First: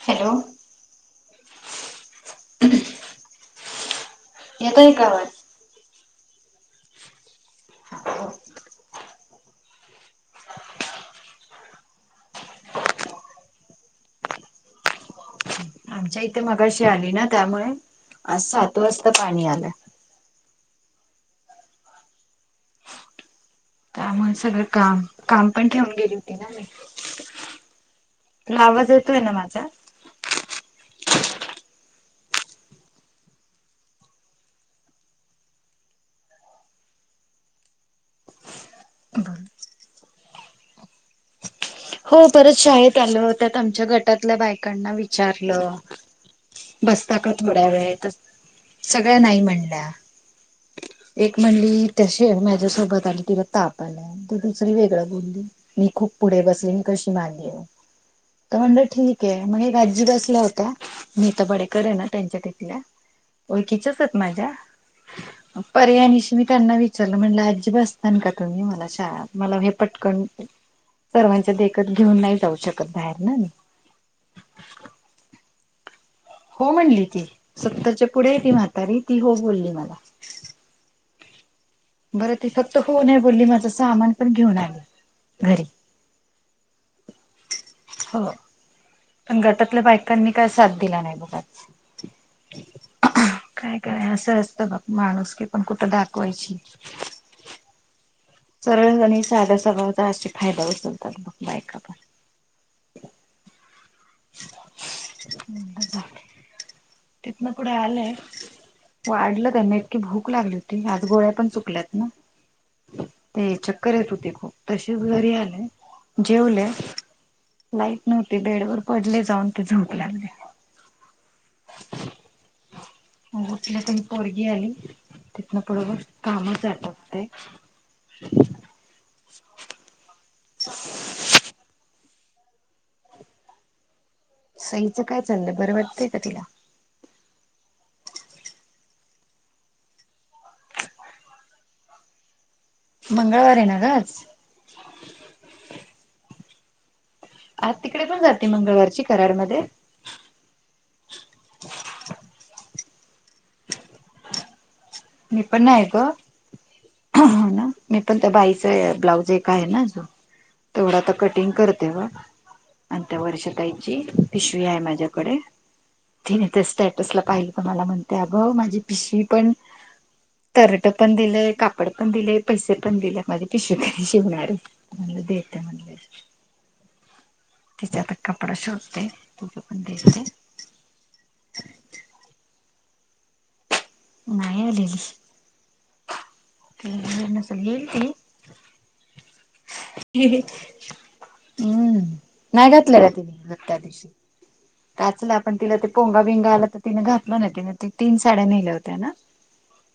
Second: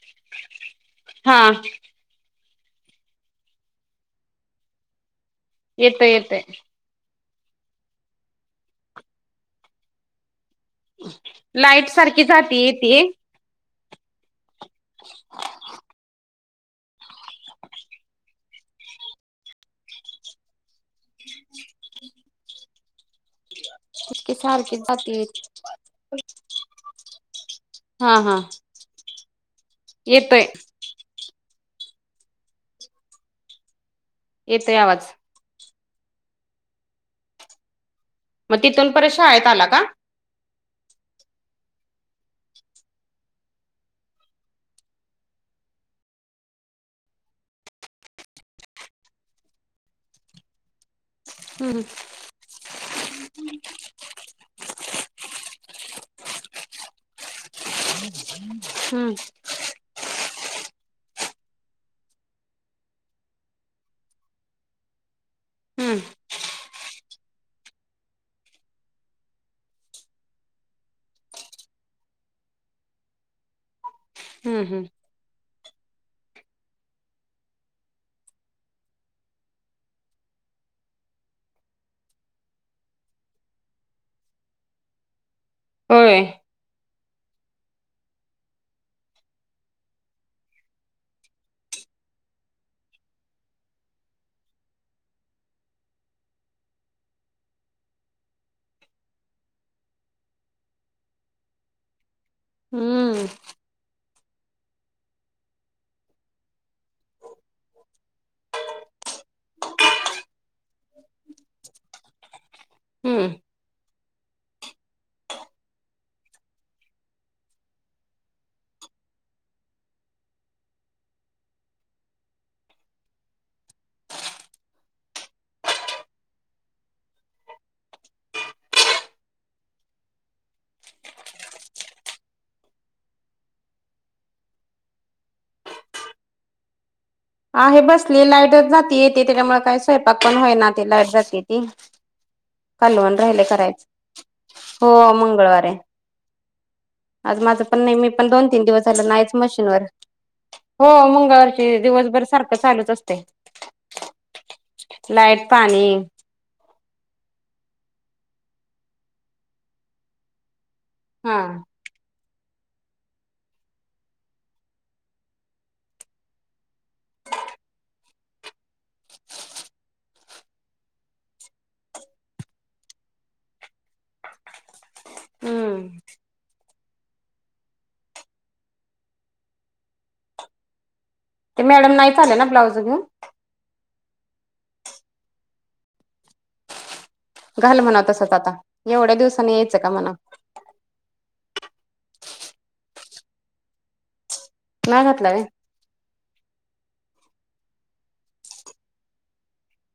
Hello. हा. [inaudible] येतोय का आवाज. येतय येतय. [inaudible] लाईट सारखी जातीय येतीये. [inaudible] [unintelligible] आमच्या इथे मगाशी आली ना त्यामुळे आज सात वासता पाणी आलं. [inaudible] त्यामुळे की सगळं सारखी काम जाते काम पण ठेवून गेली होती ना मी. आवाज येतोय ना माझा? येतंय. येतंय आवाज. मग तिथून परत शाळेत आला का? हो परत शाळेत आलं त्यात आमच्या गटातल्या बायकांना विचारलं. बसता का थोड्या वेळ तर सगळ्या नाही म्हणल्या. एक हम्म म्हणली त्याशी माझ्या सोबत आली तिला ताप आला दुसरी वेगळ बोलली मी खूप पुढे बस कशी मानली तर म्हणलं हम्म ठीक आहे. मग एक आजी बसल्या होत्या नेहता पाडेकर आहे ना त्यांच्या तिथल्या. ओळखीच्याच हायत माझ्या. हम्म पर्यानशी मी त्यांना विचारलं म्हणलं आजी बसताना का तुम्ही मला शाळा मला हे पटकन सर्वांच्या देखत घेऊन नाही जाऊ शकत बाहेर ना मी. हम्म हम्म. हो म्हणली ती, सत्तरच्या पुढे हे ती म्हातारी ती हो बोलली मला. बरं ती फक्त हो नाय बोल्ली माझं सामान पण घेऊन आली घरी. होय. हो. पण गटातल्या बायकांनी काय साथ दिला नाही बघा. काय काय असं असत बघ माणूस की पण कुठं दाखवायची सरळजणी साध्या स्वभावाचा असे फायदा उचलतात मग बायका पण. हम्म. तिथन पुढे आलेय. वाढलं त्यांना इतकी भूक लागली होती आज गोळ्या पण चुकल्यात ना. हम्म ते चकर येथ होती खुप. तसीच घरी आले जेवले लाईट नव्हती बेडवर पडले जाऊन ते झोप लागली. चला त मही पोरगी आली तिथनं पुढ कामच जात ते [unintelligible] [inaudible] [unintelligible] सईचं काय चाललंय बरं वाटतंय का तिला? आहे बसली लाईटच जाते येते त्याच्यामुळे काय स्वयंपाक पण होईना ते लाईट जात ती. कालवण राहिलय मंगळवार आहे ना करायच गं आज? हो मंगळवारी आहे आज माझं पण नाही तिकडे मी पण जाते दोन तीन दिवस मंगळवारची झाल नाहीच कराडमध्ये मशीनवर. हो मंगळवारची दिवसभर सारखं चालूच असतय. मी पण नाही आहे ग. ह ना मी पण त्या बाईच ब्लाऊज एक आहे ना जो तेवढा आता हा कटिंग करत तेव्हा आणि त्या वर्षताईची पिशवी आहे माझ्याकडे. तिने ते स्टेटसला पाहिलं तर मला म्हणत्या, अग माझी भिशीपण तरट पण दिलंय कापड पण दिलेय पैसे पण दिले माझे पिशवित शिवणारे म्हणल देते हम्म म्हणलं. तिचे आता कपडा शोधते, तुम्ही पण द्यायचं काय. ते मॅडम नाहीच आल्या ना ब्लाउज घेऊन? नाही आलेली. ते [unintelligible] घाल म्हणाव तसंच आता एवढ्या दिवसानीे येत ह ह ह... हम्म नाही घातल्या का तिने त्या दिवशी. नाही घातला टचलं व्हय आपण तिला ते पोंगा बिंगा आला तर तिने घातल नाही तिने त तीन साड्या नेल्या होत्या ना?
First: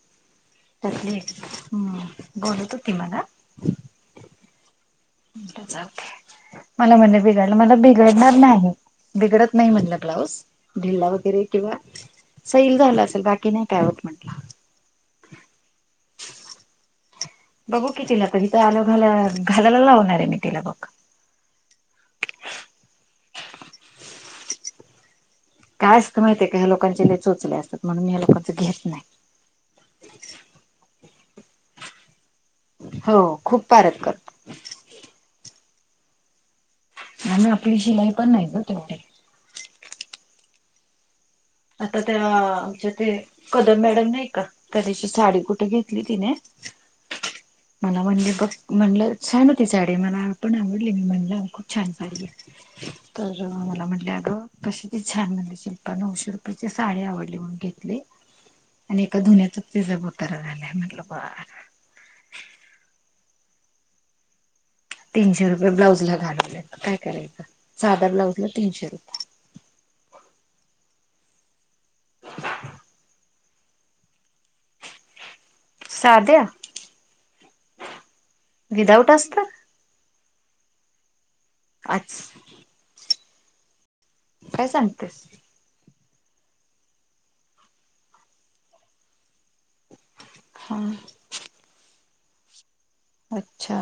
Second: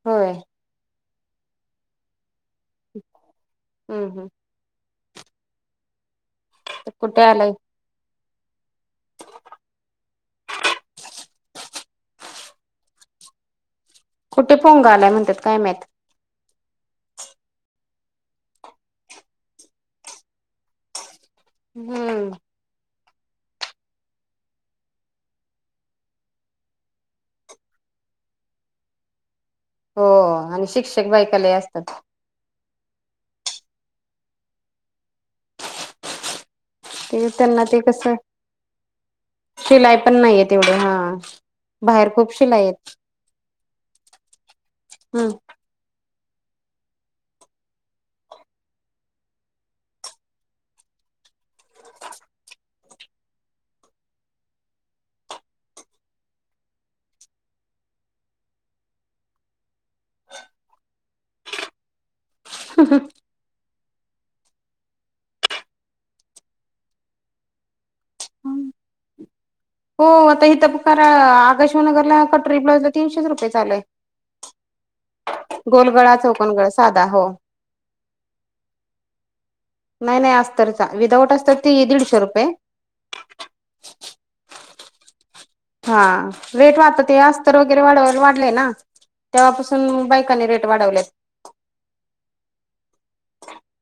होय. [unintelligible] हम्म बोलत होती मला. हं हं. म्हणले जावू दे, मला म्हणले कुठे आलाय बिघाडला मला बि बिघडणार नाही बिघडत नाही म्हणलं, ब्लाऊज ढिला वगैरे किंवा. सैल झालं असलं, बाकी नाही काय होत म्हटलं. कुठे पोंगा आलंय, म्हणत्यात काय माहित. बघू कि तिला तर इथे आलो घा, घालायला लावणार आहे मी तिला बघ. हम्म. काय असतं माहितीय का, ह्या लोकांचे चोचले असतात म्हणून मी ह्या लोकांंच घेत नाही. हो हो. आणि शिक्षक बायका लै असत्यात. हो खूप पारक कर. ते आणि त्यांना आपली ते शिलाई कसं, पण नाही ग तेवढी शिलाई पण नाही येत तेवढं हा. आता बाहेर त्या खूप शिलाई आहेत आमच्या ते कदम मॅडम नाही का, त्या दिवशी हम्म साडी कुठे घेतली. ती तिने. मला म्हणले बघ म्हणलं छान होती साडी, मला पण आवडली मी म्हणलं खूप छान साडी. तर मला म्हटले अगं, कशी त छान म्हणजे [unintelligible] त्यांची साडी आवडली म्हणून घेतली. आणि एका धुन्यातच तिचा बोतारा झालायं म्हंटल बर. [unintelligible] तीनशे रुपये ब्लाऊजला घालवलेत, काय करायचं साधा ब्लाऊज ला तीनशे रुपये. हो आता इथं करा, आकाशवाणीनगरला कटोरी ब्लाऊजला तीनशेच रुपये चालेय. गोलगळा साध्या चौकनगळा साधा हो. विदाऊट असतात नाही नाही अस्तार चा, विदाऊट अस्तर ते आज दीडशे रुपये. काय सांगतेस. हा रेट वाढतात अस्तर वगैरे वाढलेय ना, तेव्हापासून बायकांनी रेट. [unintelligible] हा वाढवलेत. अच्छा.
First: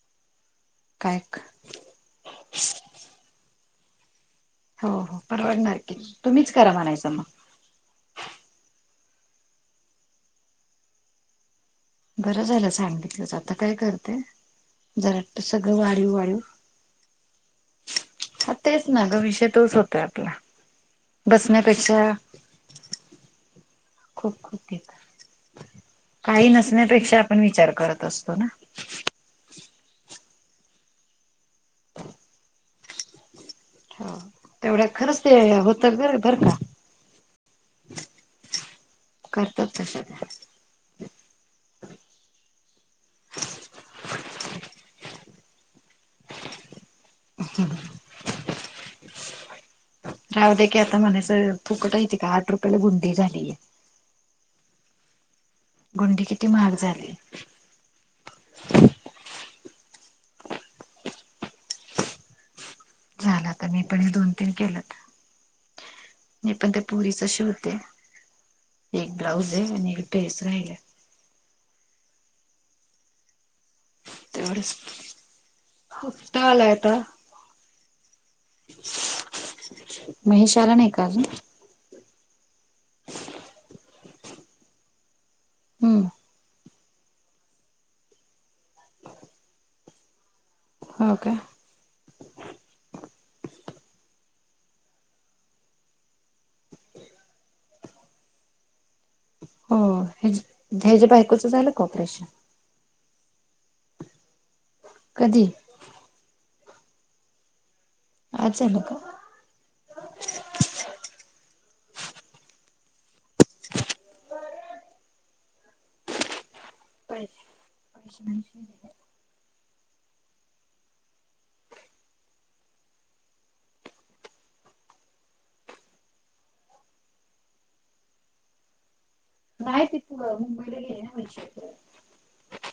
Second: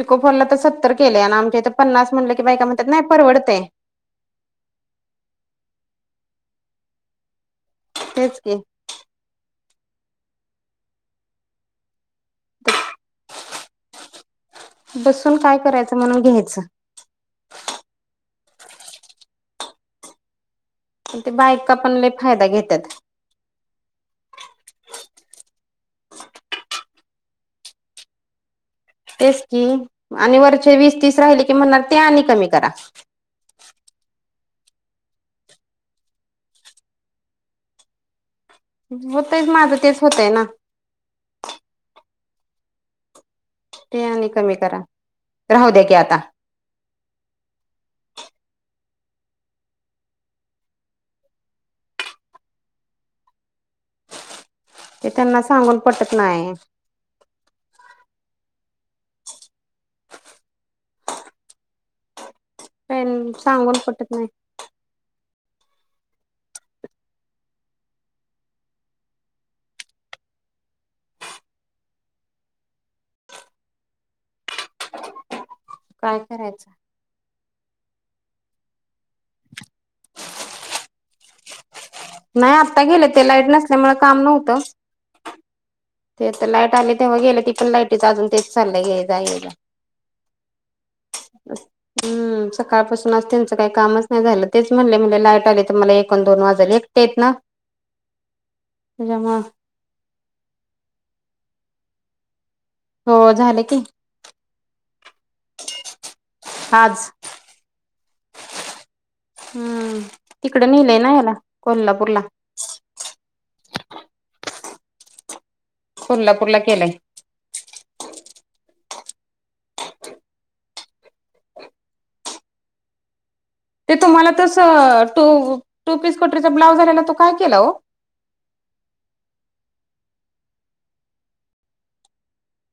पिको फॉल तर सत्तर काय केलेय, आणि आमच्या इथं पन्नास म्हटलं की बायका म्हणत्यात नाय परवडतेय. हो हो. परवडणार की तुम्हीच, करा म्हणायचं मग. तेच की. बर झालं सांगितलंस, आता काय करते. जरा बसून आता, काय सगळं करायचं वाढीव म्हणून वाढीव. घ्यायचं हा तेच ना गं, विषय तोच होतंय आपला. ते बायका बसण्यापेक्षा पण लय फायदा घेत्यात. खूप खूप ते तर. काही नसण्यापेक्षा आपण विचार करत असतो ना. तेच की आणि वरचे वीस तीस राहिले की, म्हणणार ते आणि कमी करा. हा तेवढ्या खरंच ते होतात बर बर का. होतंय करतात माझं तेच, तशा त्या. होतंय ना. ते आणि कमी करा, राहू दे की आता. [unintelligible] राहू दे की आता म्हणायचं, फुकट हाय तका आठ रुपयाला गुंडी झालीय. ते त्यांना सांगून. पटत गुंडी किती नाही महाग झालीयं. झाला तर सांगून मी पण हे पटत नाही दोन तीन केलंत, मी पण ते पुरीच शिवते. एक ब्लाऊज आहे आणि एक ड्रेस स राहिलाय. तेवढंच काय हप्ता आलाय करायचं आता. महेश आला नाही का अजून. नाही आता गेले ते, लाईट नसल्यामुळं काम नव्हतं. हम्म.. ते तर लाईट आले तेव्हा गेलेत तिथ पासून लाईटीच अजून तेच चाललंय येजा येजा. हो का. [inaudible] हम्म सकाळपासून आज त्यांचं काही कामच नाही झालय तेच म्हणाले म्हटले लाईट आली तर मला एकोण दोन वाजाले एकटेच आहेत ना. [unintelligible] त्याच्यामुळं. हो ह्याज ह्याच्या बायकोचं झालं का ऑपरेशन? हो झाल की. कधी? आज. आज झाल का? हम्म तिकडे नेलंय ना याला कोल्हापूरला. कोल्हापूरला केलाय. [unintelligible] ते तुम्हाला तस टू टू पीस कोटरीचा ब्लाउज आलेला तो काय? केला हो. नाही तिथ मुंबईला गेलीय ना वैशाली कड.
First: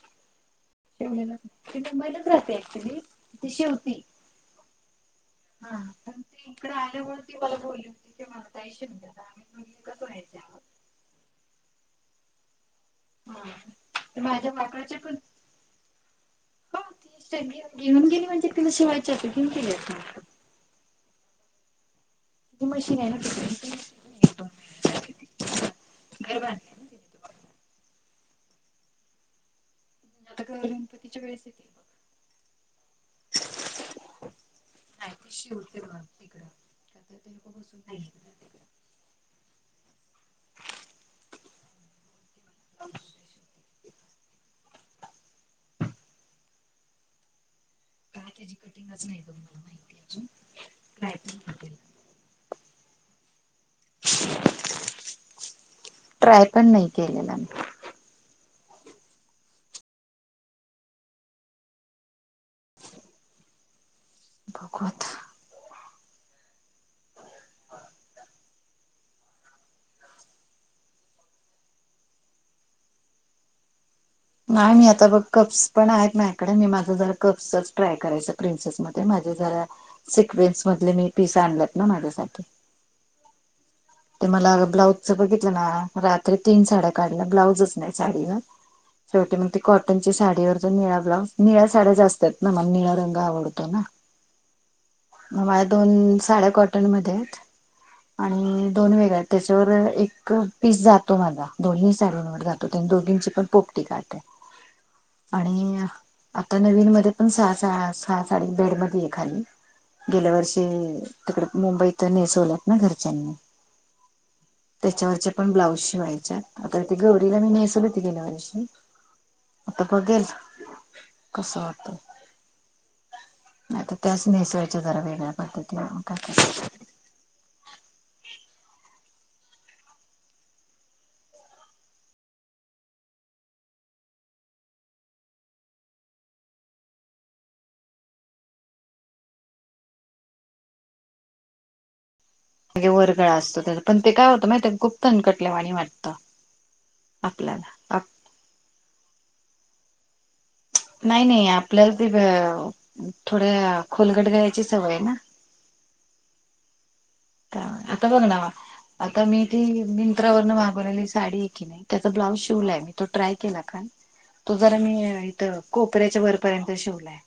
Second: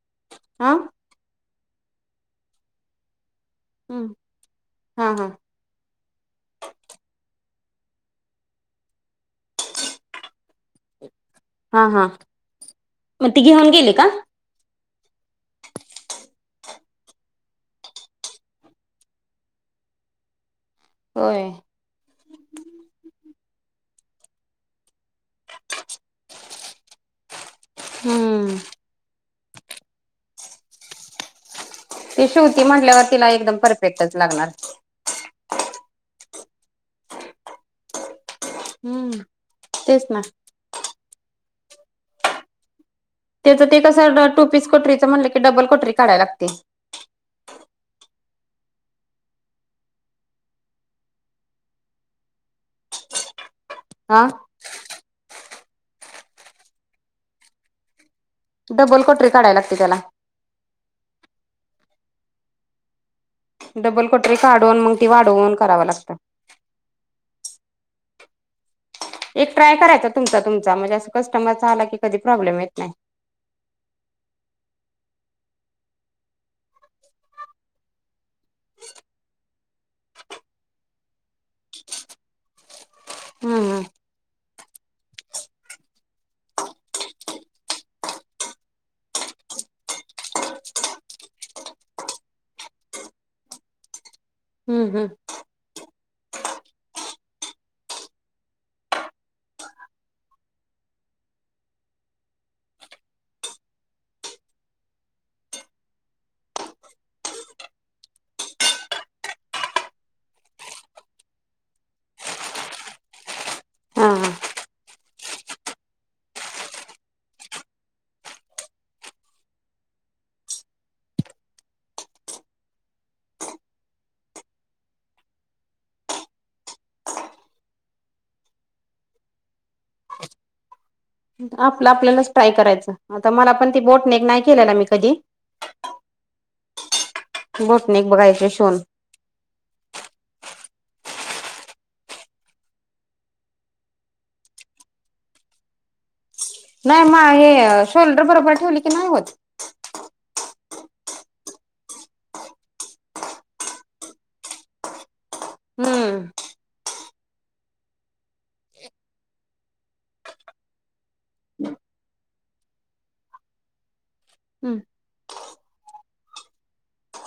आं? ती मुंबईलाच राहते ऐक्च्युली. हम्म हा हा. हा पण ते इकड आल्यामुळे ती मला बोली होती [unintelligible] हा हा मग ती हा घेऊन गेले का? तर माझ्या बाकड्याचे पण हो तीे घेऊन गेली म्हणजे तिला शिवायचे असनार घेऊन गेली असणार. होय. ती मशीन हाय ना तिकडे. घर बांधलंय ना तिने [unintelligible] तुम्हाला हम्म आता गौर गणपतीच्या वेळेस येते. ती शेवती म्हणल्यावर तिला एकदम परफेक्टच लागणार. नाही शिवते ब तिकडं ते लोक बसून नाही तिकड. हम्म तेच ना. त्याचं ते कसं टू पीस कोटरीचं म्हटलं की डबल कोटरी काढायला लागते. काय त्याची कटिंगच नाही बघ मला माहिती अजून काय? पण [unintelligible] [inaudible] हा. ट्राय पण नाही केलेला मी. डबल कटोरी काढाया लागते त्याला. डबल कटोरी काढून, बघू मग ती आता वाढवून कराव लागतं. एक ट्राय करायचा तुमचा, तुमचा, म्हणजे असं कस्टमरचा आला की कधी प्रॉब्लेम येत नाही. नाही, मी आता बघ, कप्स पण आहेत माझ्याकडे. मी माझं जरा कप्सच ट्राय करायच, प्रिन्सेसमध्ये माझे जरा सिक्वेन्स मधले मी पीस आणलेत ना माझ्यासाठी. हम्म हम्म. ते मला ब्लाउजचं बघितलं ना? रात्री तीन साड्या काढल्या, ब्लाउजच नाही साडीला. शेवटी मग ती कॉटनची साडीवरचा निळा ब्लाउज, निळ्या साड्या जास्त आहेत ना, मग निळ रंग आवडतो ना. हम्म हम्म. मग माझ्या दोन साड्या कॉटनमध्ये आहेत आणि दोन वेगळ्या, त्याच्यावर एक पीस जातो माझा, दोन्ही साड्यांवर जातो. त्या दोघींची पण पोपटी काठ आणि आता नवीनमध्ये पण सहा- सहा- सहा साडी [unintelligible] बेड मध्ये आहे एखादी. गेल्या वर्षी तिकडे मुंबईत नेसवल्यात ना घरच्यांनी. हा हा त्याच्यावरच्या पण ब्लाऊज शिवायच्या आता ते गौरीला नेसवलेत मी गेल्या वर्षी. आता बघेल कस होतय. आता त्याच नेसायच्या जरा वेगळ्या पद्धतीने मग काय? [inaudible] आपलं आपल्यालाच ट्राय करायचं, आता मला पण ती बोटनेक नाही केला ना मी कधी. बोटनेक बघायचे शिवून. हे वर गळा असतो तेज, पण काय होतं माहिती आहे का खूप तनकटल्यावाणी वाटतं. नाही म हे आपल्याला. शोल्डर बरोबर ठेवली की नाही होत. नाही नाही आपल्याला पण भी थोड्या खोलगट गळयाची सवय आहे ना. हम्म आता आता बघ नवा, आता मी ती मिंत्रावरनं मागवलेली साडी हाय की नाही. त्याचा ब्लाऊज शिवलाय तो ट्राय केला काल. तो जरा हम्म मी इथं कोपऱ्याच्या वरपर्यंत शिवलाय.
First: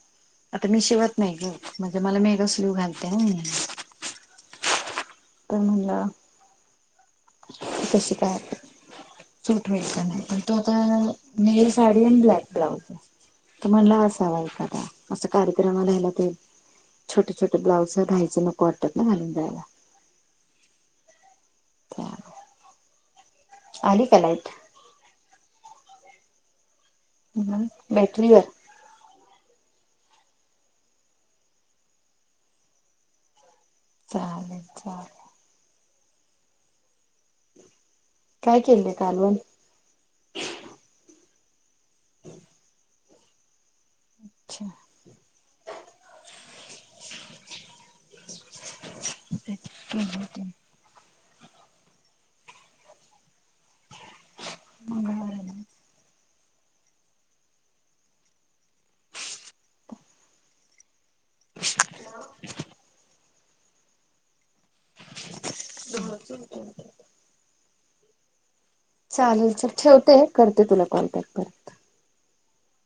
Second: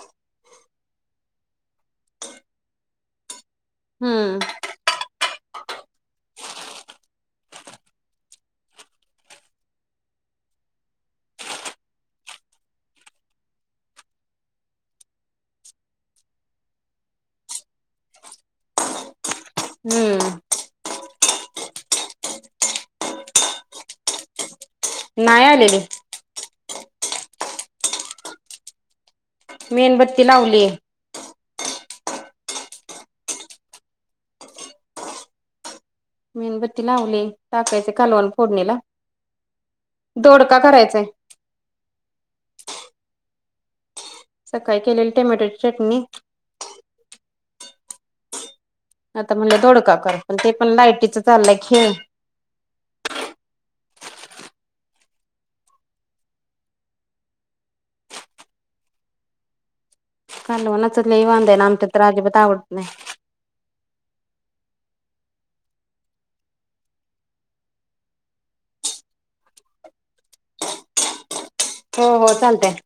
आता मी शिवत नाही की म्हणजे मला मेग स्लीव्ह घालते मी. हम्म कुणाला? कसं काय? सूट मिळताना प तो आता नेल साडी आणि ब्लॅक ब्लाऊज आहे. तो म्हणला असावा एखादा, असा कार्यक्रमला हेला ते छोटे छोटे ब्लाऊज घ्यायचं नको वाटत ना मला [unintelligible] हम्म. त्या आली का लाईट? नाही आलेली. हम् भेटली ग मेणबत्ती लावली. चालेल चालेल. मेणबत्ती लावली टाकायचे कालवण. काय फोडणीला केलय कालवण दोडका करायचांय. हम् सकाळी केलेली टोमॅटोची चटणी. आता म्हणलं दोडका कर, केले पण होते ते पण लायटीचं चाललंय खेळ. [unintelligible] कालवणाच लय वांद हाय आन आमच्यात तर अजीबात आवडत नाही. [inaudible] चालेल चल ठेवते करते तुला कॉल बॅक परत. हो हो चालतंय.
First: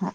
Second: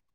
हा.